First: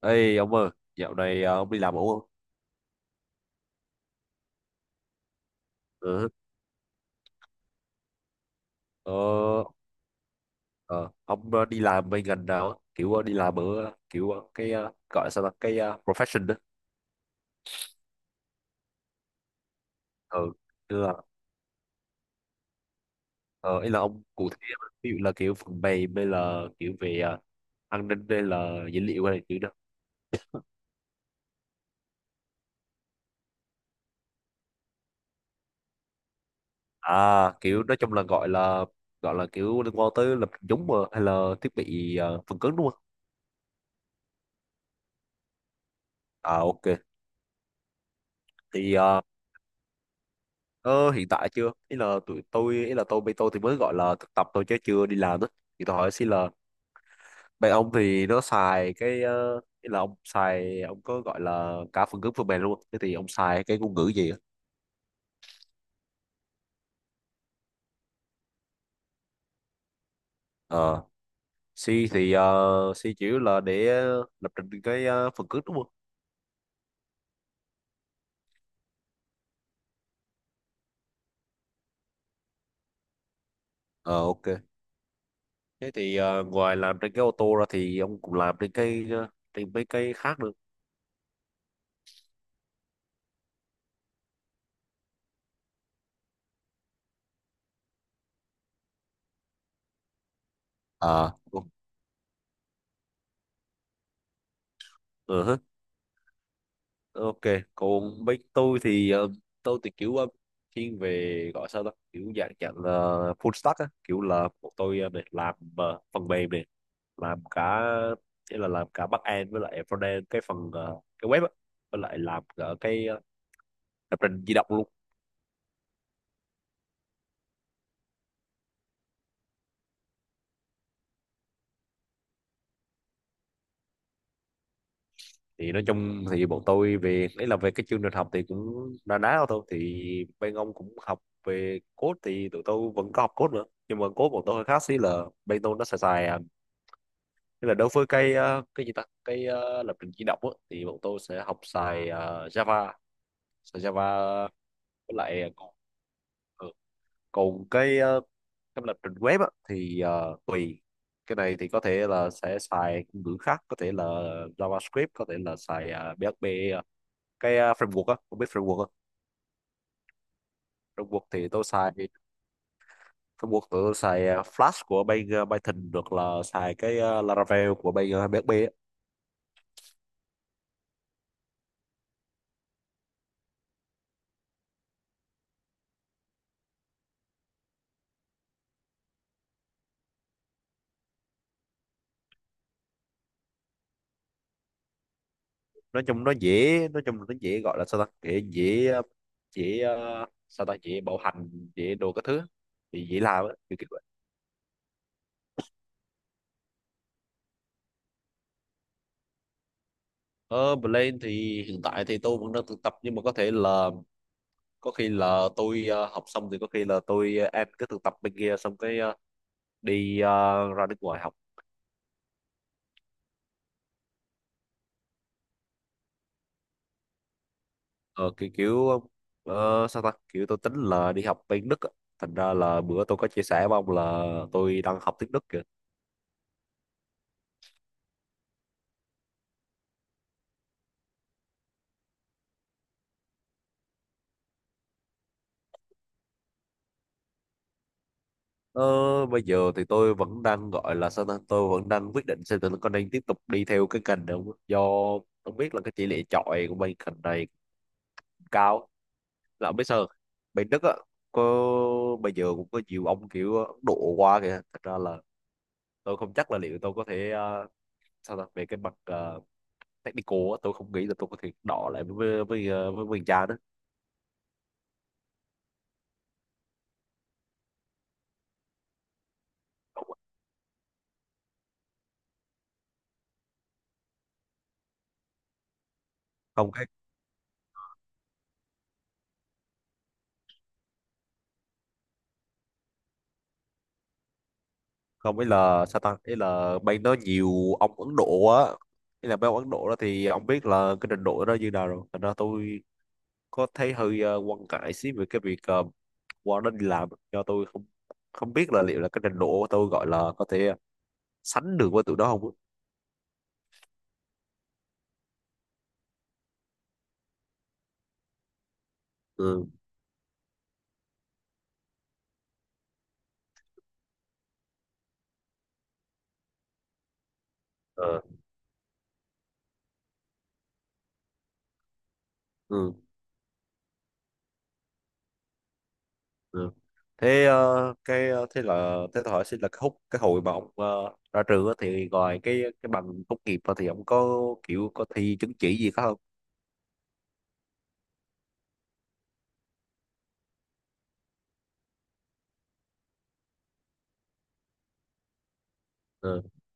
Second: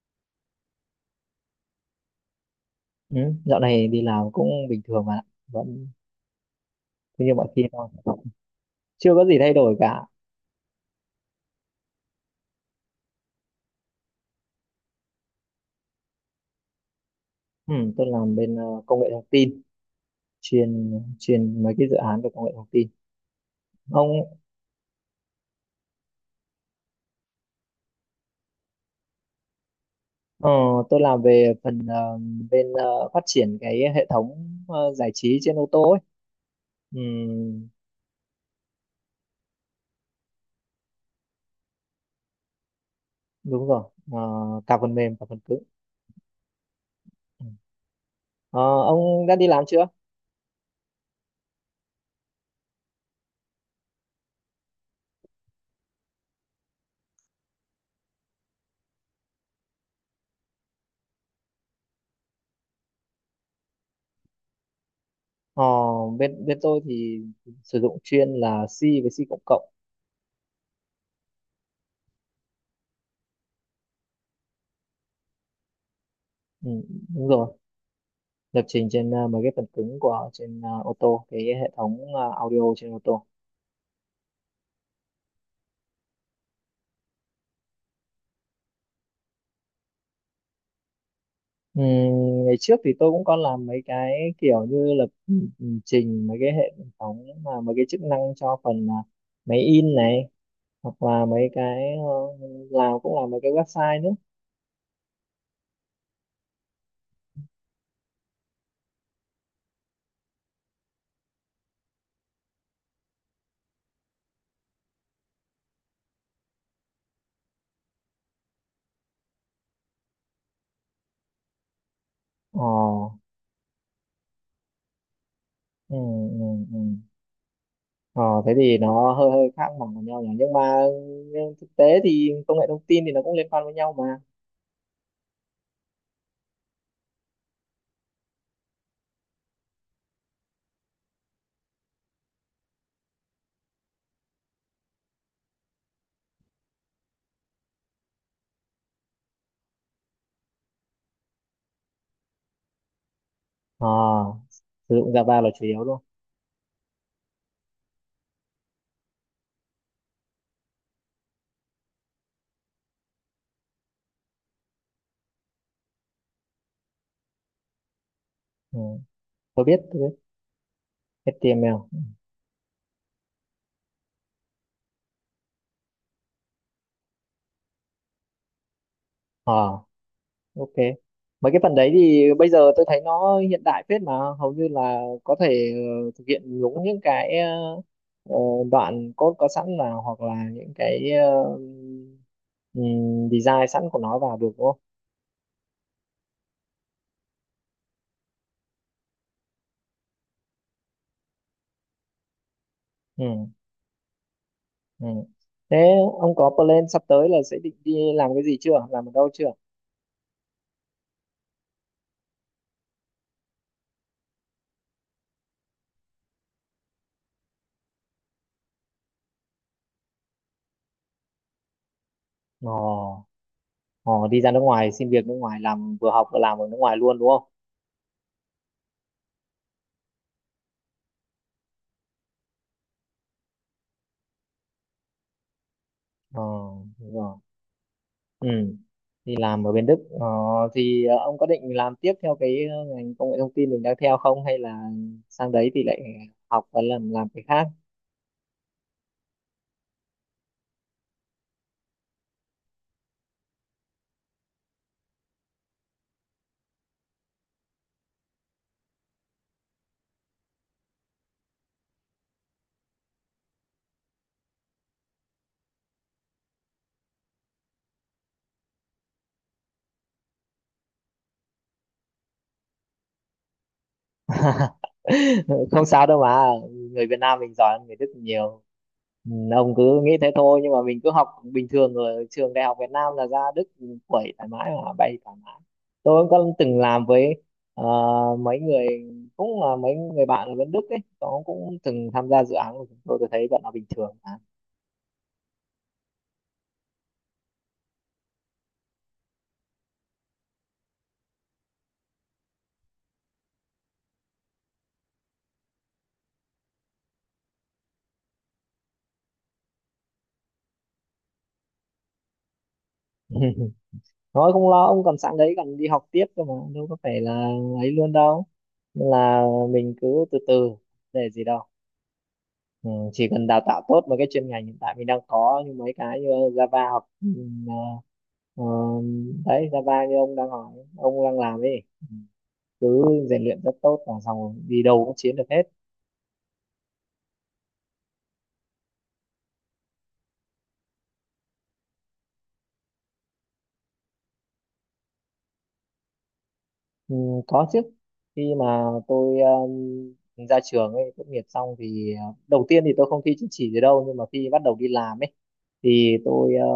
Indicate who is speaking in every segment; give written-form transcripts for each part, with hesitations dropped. Speaker 1: Ê ông ơi, dạo này ông đi làm ổn không?
Speaker 2: Ừ, dạo này đi làm cũng bình thường mà vẫn
Speaker 1: Ừ.
Speaker 2: cứ như mọi khi thôi,
Speaker 1: Ờ,
Speaker 2: chưa có gì thay đổi cả.
Speaker 1: ờ, ông đi làm bên ngành nào? Á? Kiểu đi làm ở kiểu cái gọi sao là cái profession đó.
Speaker 2: Ừ, tôi làm bên công nghệ thông tin,
Speaker 1: Ừ.
Speaker 2: chuyên
Speaker 1: Tức là
Speaker 2: chuyên mấy cái dự án về công nghệ thông tin.
Speaker 1: ờ, ý là
Speaker 2: Ông,
Speaker 1: ông cụ thể, ví dụ là kiểu phần mềm hay là kiểu về an ninh hay là dữ liệu hay là kiểu đó.
Speaker 2: ờ, tôi làm về phần bên phát triển cái hệ thống giải trí trên ô tô ấy. Ừ,
Speaker 1: À, kiểu nói chung là gọi là kiểu liên quan tới lập trình giống mà hay là thiết bị phần cứng đúng không?
Speaker 2: đúng rồi. Ờ, cả phần mềm cả phần cứng.
Speaker 1: À, ok.
Speaker 2: Ừ. Ờ,
Speaker 1: Thì
Speaker 2: ông đã đi làm chưa?
Speaker 1: Ờ, hiện tại chưa, ý là tụi tôi ý là tôi bây tôi thì mới gọi là thực tập thôi chứ chưa đi làm đó, thì tôi hỏi xin là bạn ông thì nó xài cái ý là ông xài ông có gọi là cả phần cứng phần mềm luôn, thế thì ông xài cái ngôn ngữ gì á?
Speaker 2: Ờ, bên bên tôi thì sử dụng chuyên là C với C cộng cộng.
Speaker 1: Ờ, C thì C chủ yếu là để lập trình cái phần cứng đúng không?
Speaker 2: Ừ, đúng rồi, lập trình trên mấy cái phần cứng của trên ô tô, cái hệ thống audio trên ô tô.
Speaker 1: Ờ, ok. Thế thì ngoài làm trên cái ô tô ra thì ông cũng làm trên cái trên mấy cái khác nữa.
Speaker 2: Ừm, ngày trước thì tôi cũng có làm mấy cái kiểu như lập trình mấy cái hệ thống, mà mấy cái chức năng cho phần máy in này, hoặc là
Speaker 1: Ờ.
Speaker 2: mấy cái làm cũng là mấy cái website nữa.
Speaker 1: Uh, ok. Còn bên tôi thì tôi thì kiểu thiên về gọi sao đó kiểu dạng dạng là full stack á, kiểu là bọn tôi này làm phần mềm này, làm cả, nghĩa là làm cả back end với lại front end cái phần cái web á, với lại làm
Speaker 2: ờ
Speaker 1: cả cái lập trình di động luôn.
Speaker 2: ừ, ừ, ừ. Ờ Thế thì nó hơi hơi khác hẳn với nhau nhỉ, nhưng mà nhưng thực tế thì công nghệ thông tin thì nó cũng liên quan với nhau mà.
Speaker 1: Thì nói chung thì bọn tôi về đấy là về cái chương trình học thì cũng na ná thôi, thì bên ông cũng học về code thì tụi tôi vẫn có học code nữa, nhưng mà code bọn tôi hơi khác xí là bên tôi nó xài xài à, nên là đối với cái cái gì ta cái lập trình di động á, thì bọn tôi sẽ học xài Java. Xài Java
Speaker 2: ờ Sử dụng
Speaker 1: với
Speaker 2: Java là
Speaker 1: lại
Speaker 2: chủ
Speaker 1: còn,
Speaker 2: yếu luôn.
Speaker 1: ừ, còn cái cái lập trình web á, thì tùy, cái này thì có thể là sẽ xài ngôn ngữ khác, có thể là JavaScript, có thể là xài PHP. ờ, cái framework á, không biết framework
Speaker 2: Ừ,
Speaker 1: không?
Speaker 2: tôi biết
Speaker 1: Framework thì tôi
Speaker 2: HTML.
Speaker 1: xài, framework tụi tôi xài Flash của bên Python, được là xài cái Laravel của bên PHP.
Speaker 2: ờ ok, mấy cái phần đấy thì bây giờ tôi thấy nó hiện đại phết mà, hầu như là có thể thực hiện nhúng những cái ờ, đoạn code có sẵn, là hoặc là những cái design sẵn của nó vào được đúng không?
Speaker 1: Nói chung nó dễ, nói chung là nó dễ, gọi là sao ta, dễ dễ ờ, dễ sao ta dễ bảo hành, dễ đồ các thứ thì dễ
Speaker 2: ừ,
Speaker 1: làm á, kiểu kiểu vậy.
Speaker 2: ừ. Thế ông có plan sắp tới là sẽ định đi làm cái gì chưa, làm ở đâu chưa?
Speaker 1: Ờ, Blend thì hiện tại thì tôi vẫn đang thực tập, nhưng mà có thể là có khi là tôi học xong thì có khi là tôi em cứ thực tập bên kia xong cái đi ra nước ngoài học.
Speaker 2: Ồ. Ồ, đi ra nước ngoài xin việc, nước ngoài làm, vừa học vừa làm ở nước ngoài luôn đúng không?
Speaker 1: Ờ, kiểu kiểu sao ta, kiểu tôi tính là đi học bên Đức á. Thành ra là bữa tôi có chia sẻ với ông là tôi đang học tiếng Đức kìa.
Speaker 2: ờ Đúng rồi. Ừ. Thì làm ở bên Đức, thì ông có định làm tiếp theo cái ngành công nghệ thông tin mình đang theo không, hay là sang đấy thì lại học và làm cái khác?
Speaker 1: Ờ, bây giờ thì tôi vẫn đang gọi là sao ta, tôi vẫn đang quyết định xem tôi có nên tiếp tục đi theo cái ngành này không, do tôi biết là cái tỷ lệ chọi của bên ngành này cũng cao, là không biết sao, bên Đức á, có, bây giờ cũng có nhiều ông kiểu Ấn Độ qua kìa, thật ra là tôi không chắc là liệu tôi có thể sao ta về cái mặt technical á, tôi không nghĩ là tôi có thể đọ lại với mình cha đó.
Speaker 2: Không sao đâu mà, người Việt Nam mình giỏi hơn người Đức nhiều. Ừ, ông cứ nghĩ thế thôi, nhưng mà mình cứ học bình thường ở trường đại học Việt Nam là ra Đức quẩy thoải mái mà, bay thoải mái. Tôi cũng có
Speaker 1: Không,
Speaker 2: từng làm với ờ, mấy người, cũng là mấy người bạn ở bên Đức ấy, nó cũng từng tham gia dự án của chúng tôi thấy bọn nó bình thường mà.
Speaker 1: không, ý là sao ta, ý là bên đó nhiều ông Ấn Độ á, ý là mấy ông Ấn Độ đó thì ông biết là cái trình độ đó như nào rồi, thành ra tôi có thấy hơi quan ngại xí về cái việc qua đó đi làm, do tôi không không biết là liệu là cái trình độ của tôi gọi là có thể sánh được với tụi đó không á.
Speaker 2: Thôi không lo, ông còn sẵn đấy, còn đi học tiếp cơ mà, đâu có phải là ấy luôn đâu. Nên là
Speaker 1: Ừ.
Speaker 2: mình cứ từ từ, để gì đâu. Ừ, chỉ cần đào tạo tốt mấy cái chuyên ngành hiện tại mình đang có, như mấy cái như Java hoặc
Speaker 1: Ờ,
Speaker 2: ờ, đấy, Java như ông đang hỏi, ông đang làm ấy,
Speaker 1: ừ.
Speaker 2: cứ rèn luyện rất tốt là xong, rồi đi đâu cũng chiến được hết.
Speaker 1: Ừ. Thế cái thế là thế tôi hỏi xin là cái hút cái hồi mà ông ra trường á, thì ngoài cái bằng tốt nghiệp ra thì ông có kiểu có thi chứng chỉ gì khác không?
Speaker 2: Ừ, có chứ, khi mà tôi ra trường ấy, tốt nghiệp xong thì đầu tiên thì tôi không thi chứng chỉ gì đâu, nhưng mà khi bắt đầu đi làm ấy thì
Speaker 1: Ừ.
Speaker 2: tôi ờ,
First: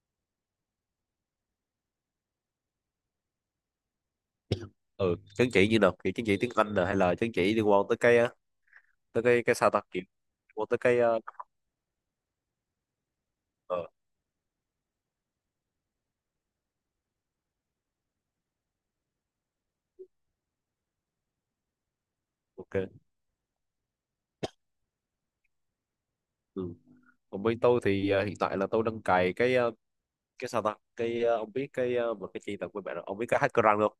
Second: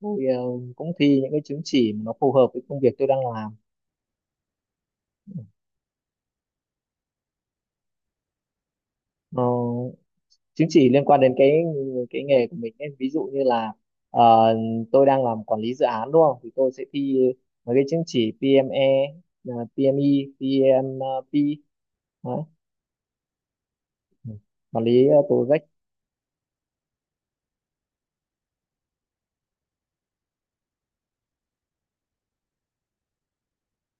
Speaker 2: tôi ờ, cũng thi những cái chứng chỉ mà nó phù hợp với công việc tôi đang làm.
Speaker 1: Ừ, chứng chỉ như nào, kiểu chứng chỉ tiếng Anh nè hay là chứng chỉ liên quan tới cái tới
Speaker 2: Ờ,
Speaker 1: cái sao ta kiểu liên quan
Speaker 2: chứng
Speaker 1: tới
Speaker 2: chỉ
Speaker 1: cái
Speaker 2: liên quan đến cái nghề của mình ấy. Ví dụ như là
Speaker 1: ờ,
Speaker 2: ờ, tôi đang làm quản lý dự án đúng không, thì tôi sẽ thi mấy cái chứng chỉ PME, PME, PMP đó.
Speaker 1: ok.
Speaker 2: Quản lý tổ.
Speaker 1: Ừ. Còn bên tôi thì hiện tại là tôi đang cài cái cái sao ta cái ông biết cái một cái chi tập của bạn, ông biết cái hackerrank không?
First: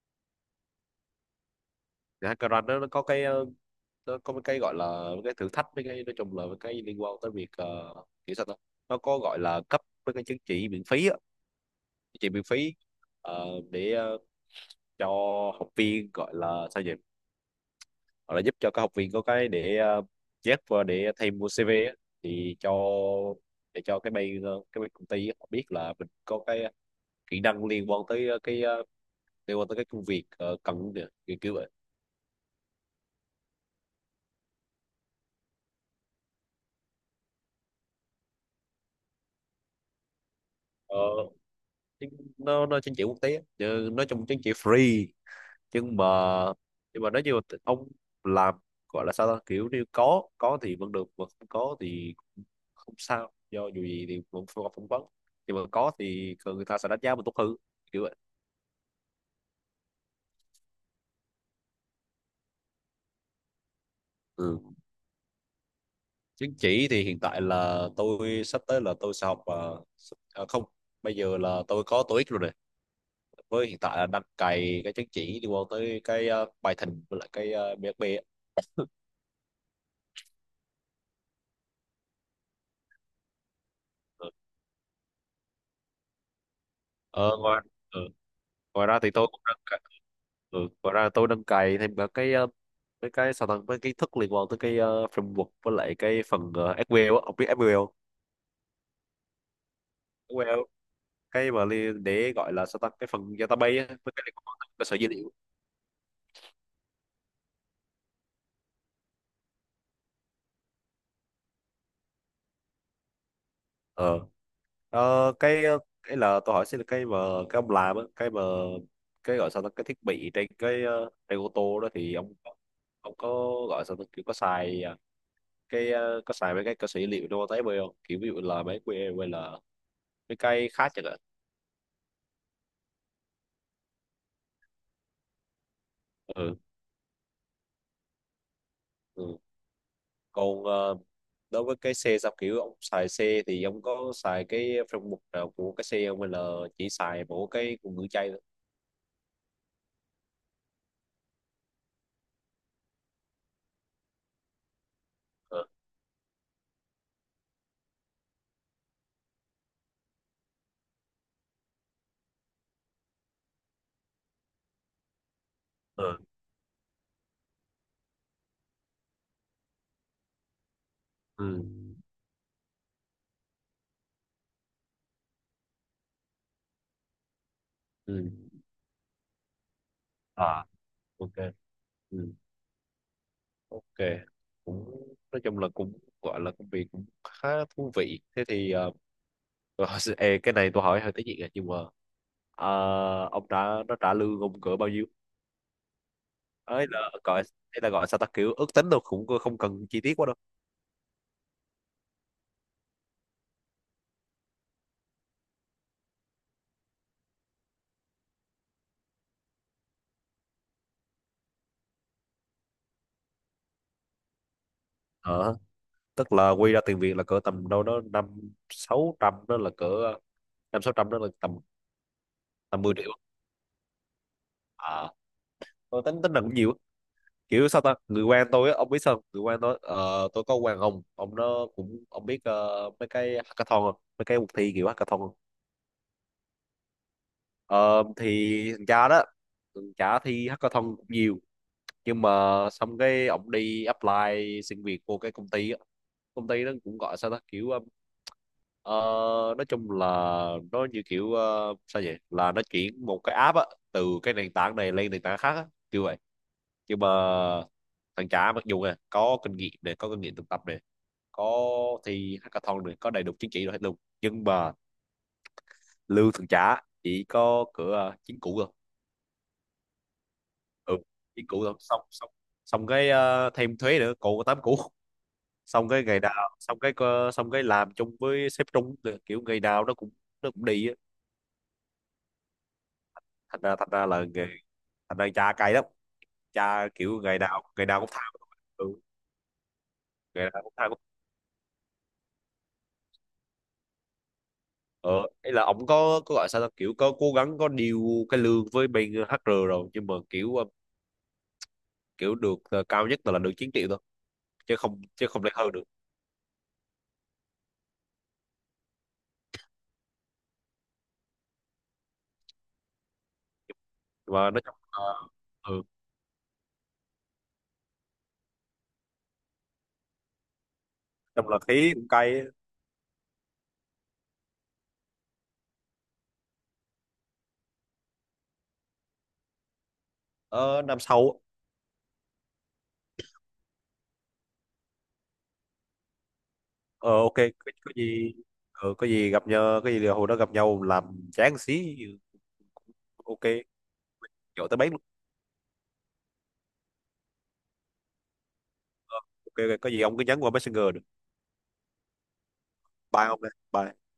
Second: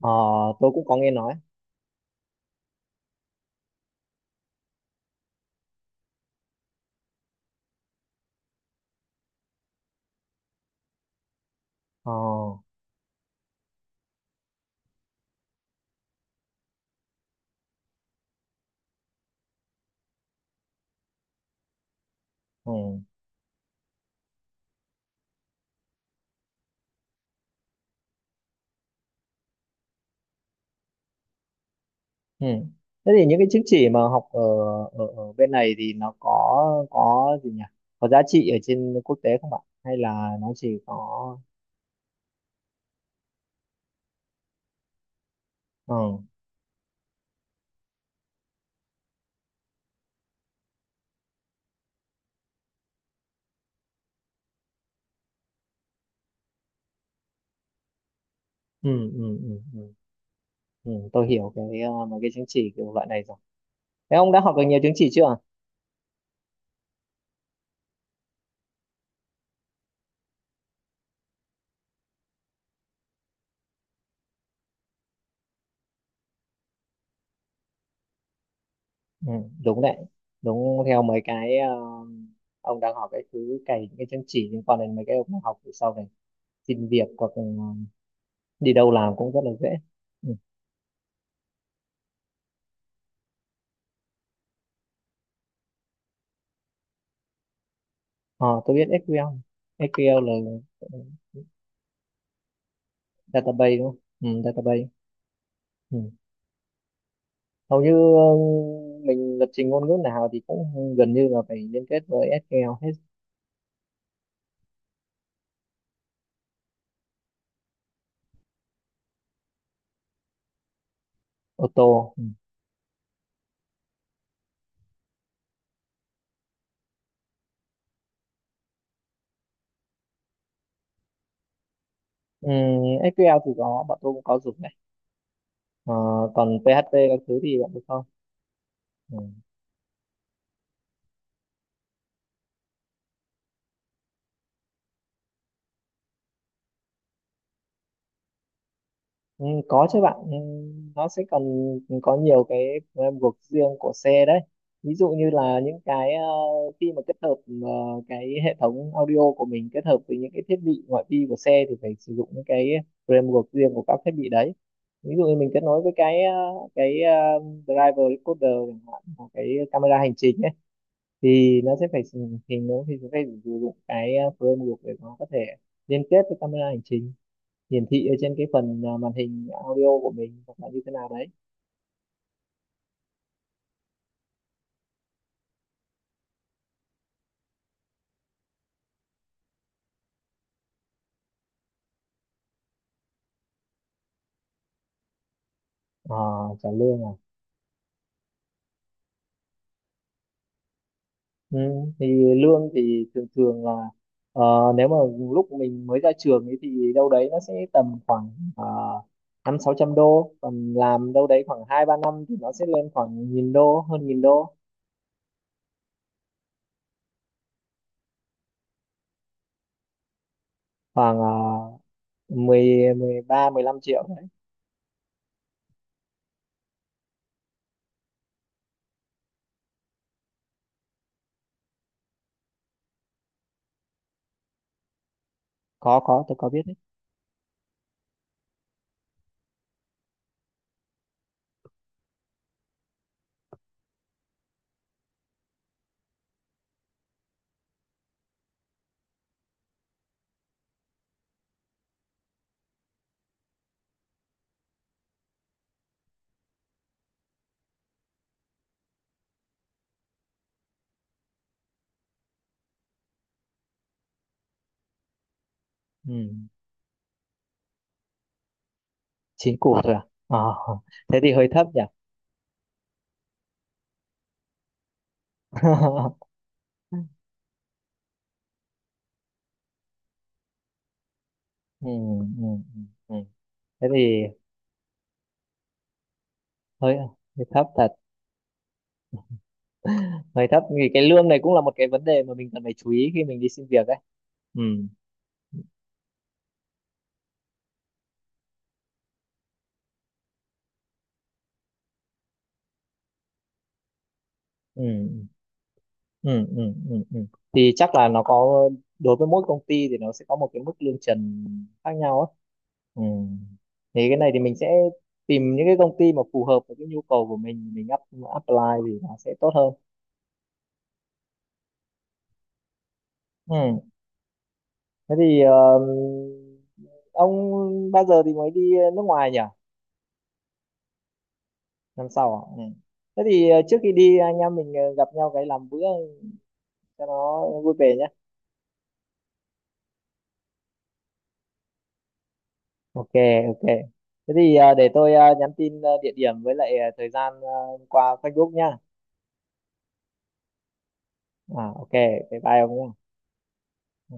Speaker 2: Ờ, tôi cũng có nghe nói.
Speaker 1: Thì hackerrank nó có cái nó có một cái gọi là một cái thử thách, với cái nói chung là một cái liên quan tới việc kiểu sao ta nó có gọi là cấp với cái chứng chỉ miễn phí á,
Speaker 2: Ờ,
Speaker 1: chứng chỉ miễn phí để cho học viên, gọi là sao nhỉ, hoặc là giúp cho các học viên có cái để chép vào để thay mua CV á, thì cho,
Speaker 2: ừ,
Speaker 1: để cho cái bên cái bên công ty họ biết là mình có cái kỹ năng liên quan tới cái liên quan tới cái công việc cần kìa, kiểu kiểu vậy.
Speaker 2: ừ. Thế thì những cái chứng chỉ mà học ở, ở, bên này thì nó có gì nhỉ? Có giá trị ở trên quốc tế không bạn? Hay là nó chỉ có
Speaker 1: Ờ, chứ nó chứng chỉ quốc tế á, chứ nói chung chứng chỉ free. Nhưng mà,
Speaker 2: ừ,
Speaker 1: nhưng mà nói như là ông làm gọi là sao ta, kiểu như có thì vẫn được mà không có thì cũng không sao, do dù gì thì cũng không phỏng vấn, nhưng mà có thì người ta sẽ đánh giá mình tốt hơn, kiểu vậy.
Speaker 2: ừ, ừ, ừ, ừ. Ừ, tôi hiểu mấy cái chứng chỉ kiểu loại này rồi. Thế ông đã học
Speaker 1: Ừ,
Speaker 2: được nhiều chứng chỉ chưa?
Speaker 1: chứng chỉ thì hiện tại là tôi sắp tới là tôi sẽ học không, bây giờ là tôi có TOEIC rồi này, với hiện tại là đang cày cái chứng chỉ liên quan tới cái bài thỉnh với lại cái BSB á.
Speaker 2: Ừ, đúng đấy. Đúng theo mấy cái, ông đang học cái thứ cày những cái chứng
Speaker 1: Ừ.
Speaker 2: chỉ liên quan đến mấy cái ông học để sau này xin việc, hoặc
Speaker 1: Ờ, ngoài, ừ,
Speaker 2: đi
Speaker 1: ngoài
Speaker 2: đâu
Speaker 1: ra thì
Speaker 2: làm
Speaker 1: tôi
Speaker 2: cũng rất
Speaker 1: cũng
Speaker 2: là
Speaker 1: đang
Speaker 2: dễ.
Speaker 1: cày,
Speaker 2: Ừ.
Speaker 1: ừ, ngoài ra tôi đang cày thêm cả cái cái sao ta với kiến thức liên quan tới cái framework với lại cái phần SQL á. Ông biết SQL không?
Speaker 2: Ờ, tôi biết SQL. SQL là
Speaker 1: SQL
Speaker 2: ừ,
Speaker 1: cái mà li- để gọi là sao ta cái phần
Speaker 2: database
Speaker 1: database
Speaker 2: đúng
Speaker 1: á,
Speaker 2: không?
Speaker 1: với cái liên
Speaker 2: Ừ,
Speaker 1: quan tới cơ
Speaker 2: database.
Speaker 1: sở dữ liệu.
Speaker 2: Ừ. Hầu như ờ, mình lập trình ngôn ngữ nào thì cũng gần như là phải liên kết với SQL hết.
Speaker 1: Ờ. Ờ, cái cái là tôi hỏi xin là cái mà cái ông làm á, cái mà cái gọi sao ta cái thiết bị trên cái trên ô tô đó
Speaker 2: Auto.
Speaker 1: thì
Speaker 2: Ừ.
Speaker 1: ông có gọi sao ta kiểu có xài à, cái có xài mấy cái cơ sở dữ liệu đâu tới bây không, kiểu ví dụ là mấy que hay là mấy cái khác chẳng hạn.
Speaker 2: Ừ, SQL thì có, bọn tôi cũng có dùng này. Ờ,
Speaker 1: Ừ,
Speaker 2: còn PHP các thứ thì bọn tôi không. Ừ.
Speaker 1: ừ. Còn đối với cái xe sao, kiểu ông xài xe thì ông có xài cái phần mục nào của cái xe không hay là chỉ xài mỗi cái ngữ chay thôi.
Speaker 2: Ừ, có chứ bạn. Ừ, nó sẽ còn có nhiều cái guộc riêng của xe đấy, ví dụ như
Speaker 1: Ờ.
Speaker 2: là những cái khi mà kết hợp ờ, cái hệ thống audio của mình kết hợp với những cái thiết bị ngoại vi của xe thì phải sử dụng những cái framework riêng của các thiết bị đấy. Ví dụ như mình kết nối với
Speaker 1: Ừ.
Speaker 2: cái driver recorder chẳng hạn, hoặc cái camera hành trình ấy, thì
Speaker 1: Ừ.
Speaker 2: nó sẽ phải sử- thì nó thì sẽ phải sử dụng cái framework để nó có thể liên kết với camera hành trình, hiển thị ở
Speaker 1: Ừ.
Speaker 2: trên cái phần màn hình audio của mình, hoặc
Speaker 1: À,
Speaker 2: là như thế nào đấy.
Speaker 1: ok. Ừ. Ok, cũng nói chung là cũng gọi là công việc cũng khá thú vị. Thế thì ê, cái này tôi hỏi hơi tế nhị à, nhưng mà ờ, ông đã nó trả lương ông cỡ bao nhiêu?
Speaker 2: À, trả
Speaker 1: Ấy
Speaker 2: lương
Speaker 1: là
Speaker 2: à?
Speaker 1: gọi, ấy là gọi sao ta kiểu ước tính đâu cũng không cần chi tiết quá đâu.
Speaker 2: Ừ, thì lương thì thường thường là ờ, nếu mà lúc mình mới ra trường ấy thì đâu đấy nó sẽ tầm khoảng năm sáu trăm đô, còn làm đâu đấy khoảng hai ba năm thì nó sẽ lên khoảng 1000 đô, hơn 1000 đô.
Speaker 1: Ờ, tức là quy ra tiền Việt là cỡ tầm đâu đó 5 6 trăm, đó là cỡ năm sáu trăm, đó
Speaker 2: Khoảng
Speaker 1: là tầm, tầm 10
Speaker 2: mười,
Speaker 1: triệu
Speaker 2: 13, mười 15 triệu đấy.
Speaker 1: à, tôi tính tính là cũng nhiều, kiểu sao ta người quen tôi á, ông biết sao người quen tôi tôi có quen ông nó cũng, ông biết mấy cái hackathon không, mấy cái cuộc thi kiểu hackathon không?
Speaker 2: Có tôi có biết đấy.
Speaker 1: Ờ, thì thằng cha đó, thằng cha thi hackathon cũng nhiều, nhưng mà xong cái ông đi apply xin việc vô cái công ty á, công ty nó cũng gọi sao ta kiểu ờ, nói chung là nó như kiểu sao vậy là nó chuyển một cái app á từ cái nền tảng này lên nền tảng khác á kiểu vậy. Nhưng mà thằng chả mặc dù nè có kinh nghiệm này có kinh nghiệm thực tập, có thi hackathon được, có đầy đủ chứng chỉ rồi hết luôn, nhưng mà
Speaker 2: Ừ.
Speaker 1: lương thường trả chỉ có cửa chính cũ thôi.
Speaker 2: Chín củ thôi à? Ờ,
Speaker 1: Ừ,
Speaker 2: thế thì
Speaker 1: chính
Speaker 2: hơi
Speaker 1: cũ
Speaker 2: thấp
Speaker 1: thôi,
Speaker 2: nhỉ.
Speaker 1: xong xong, xong cái thêm thuế nữa cũ tám cũ. Xong cái ngày nào xong cái xong cái làm chung với sếp trung nữa. Kiểu ngày nào nó cũng đi á,
Speaker 2: ừ, ừ, ừ. ừ. Thế
Speaker 1: thành ra
Speaker 2: thì
Speaker 1: là nghề, thành ra cha cay lắm, cha
Speaker 2: hơi
Speaker 1: kiểu
Speaker 2: hơi thấp
Speaker 1: ngày
Speaker 2: thật.
Speaker 1: nào cũng thao. Ừ, ngày
Speaker 2: Hơi thấp
Speaker 1: nào cũng thao.
Speaker 2: vì cái lương này cũng là một cái vấn đề mà mình cần phải chú ý khi mình đi xin việc ấy. ừ
Speaker 1: Ờ, ấy là ổng có gọi sao ta kiểu có cố gắng có điều cái lương với bên HR rồi, nhưng mà kiểu kiểu được cao nhất là được 9 triệu thôi, chứ không,
Speaker 2: ừ
Speaker 1: chứ không lên hơn được.
Speaker 2: ừ ừ ừ ừ thì chắc là nó có, đối với mỗi công ty thì nó sẽ có một cái mức lương trần khác nhau ấy. Ừ, thì cái này thì
Speaker 1: Và
Speaker 2: mình
Speaker 1: nói
Speaker 2: sẽ
Speaker 1: chung là,
Speaker 2: tìm những cái
Speaker 1: ừ,
Speaker 2: công ty mà phù hợp với cái nhu cầu của mình apply thì nó sẽ tốt hơn.
Speaker 1: trong là khí cũng cay á.
Speaker 2: Ừ, thế thì ông bao giờ thì mới đi nước ngoài nhỉ?
Speaker 1: Ờ, năm sau.
Speaker 2: Năm sau à? Ừ. Thế thì trước khi đi anh em mình gặp nhau cái làm bữa cho
Speaker 1: Ờ, ok,
Speaker 2: nó vui
Speaker 1: có
Speaker 2: vẻ nhé.
Speaker 1: gì có gì gặp nhau, có gì là hồi đó gặp nhau làm chán xí
Speaker 2: Ok,
Speaker 1: cũng ok,
Speaker 2: ok, thế thì
Speaker 1: chỗ tới
Speaker 2: để
Speaker 1: bấy luôn.
Speaker 2: tôi nhắn tin địa điểm với lại thời gian qua Facebook nhá.
Speaker 1: Ờ, ok ok, có gì ông cứ nhắn qua Messenger được.
Speaker 2: À, ok, bye bye ông nhé.
Speaker 1: Bye ông đây, bye.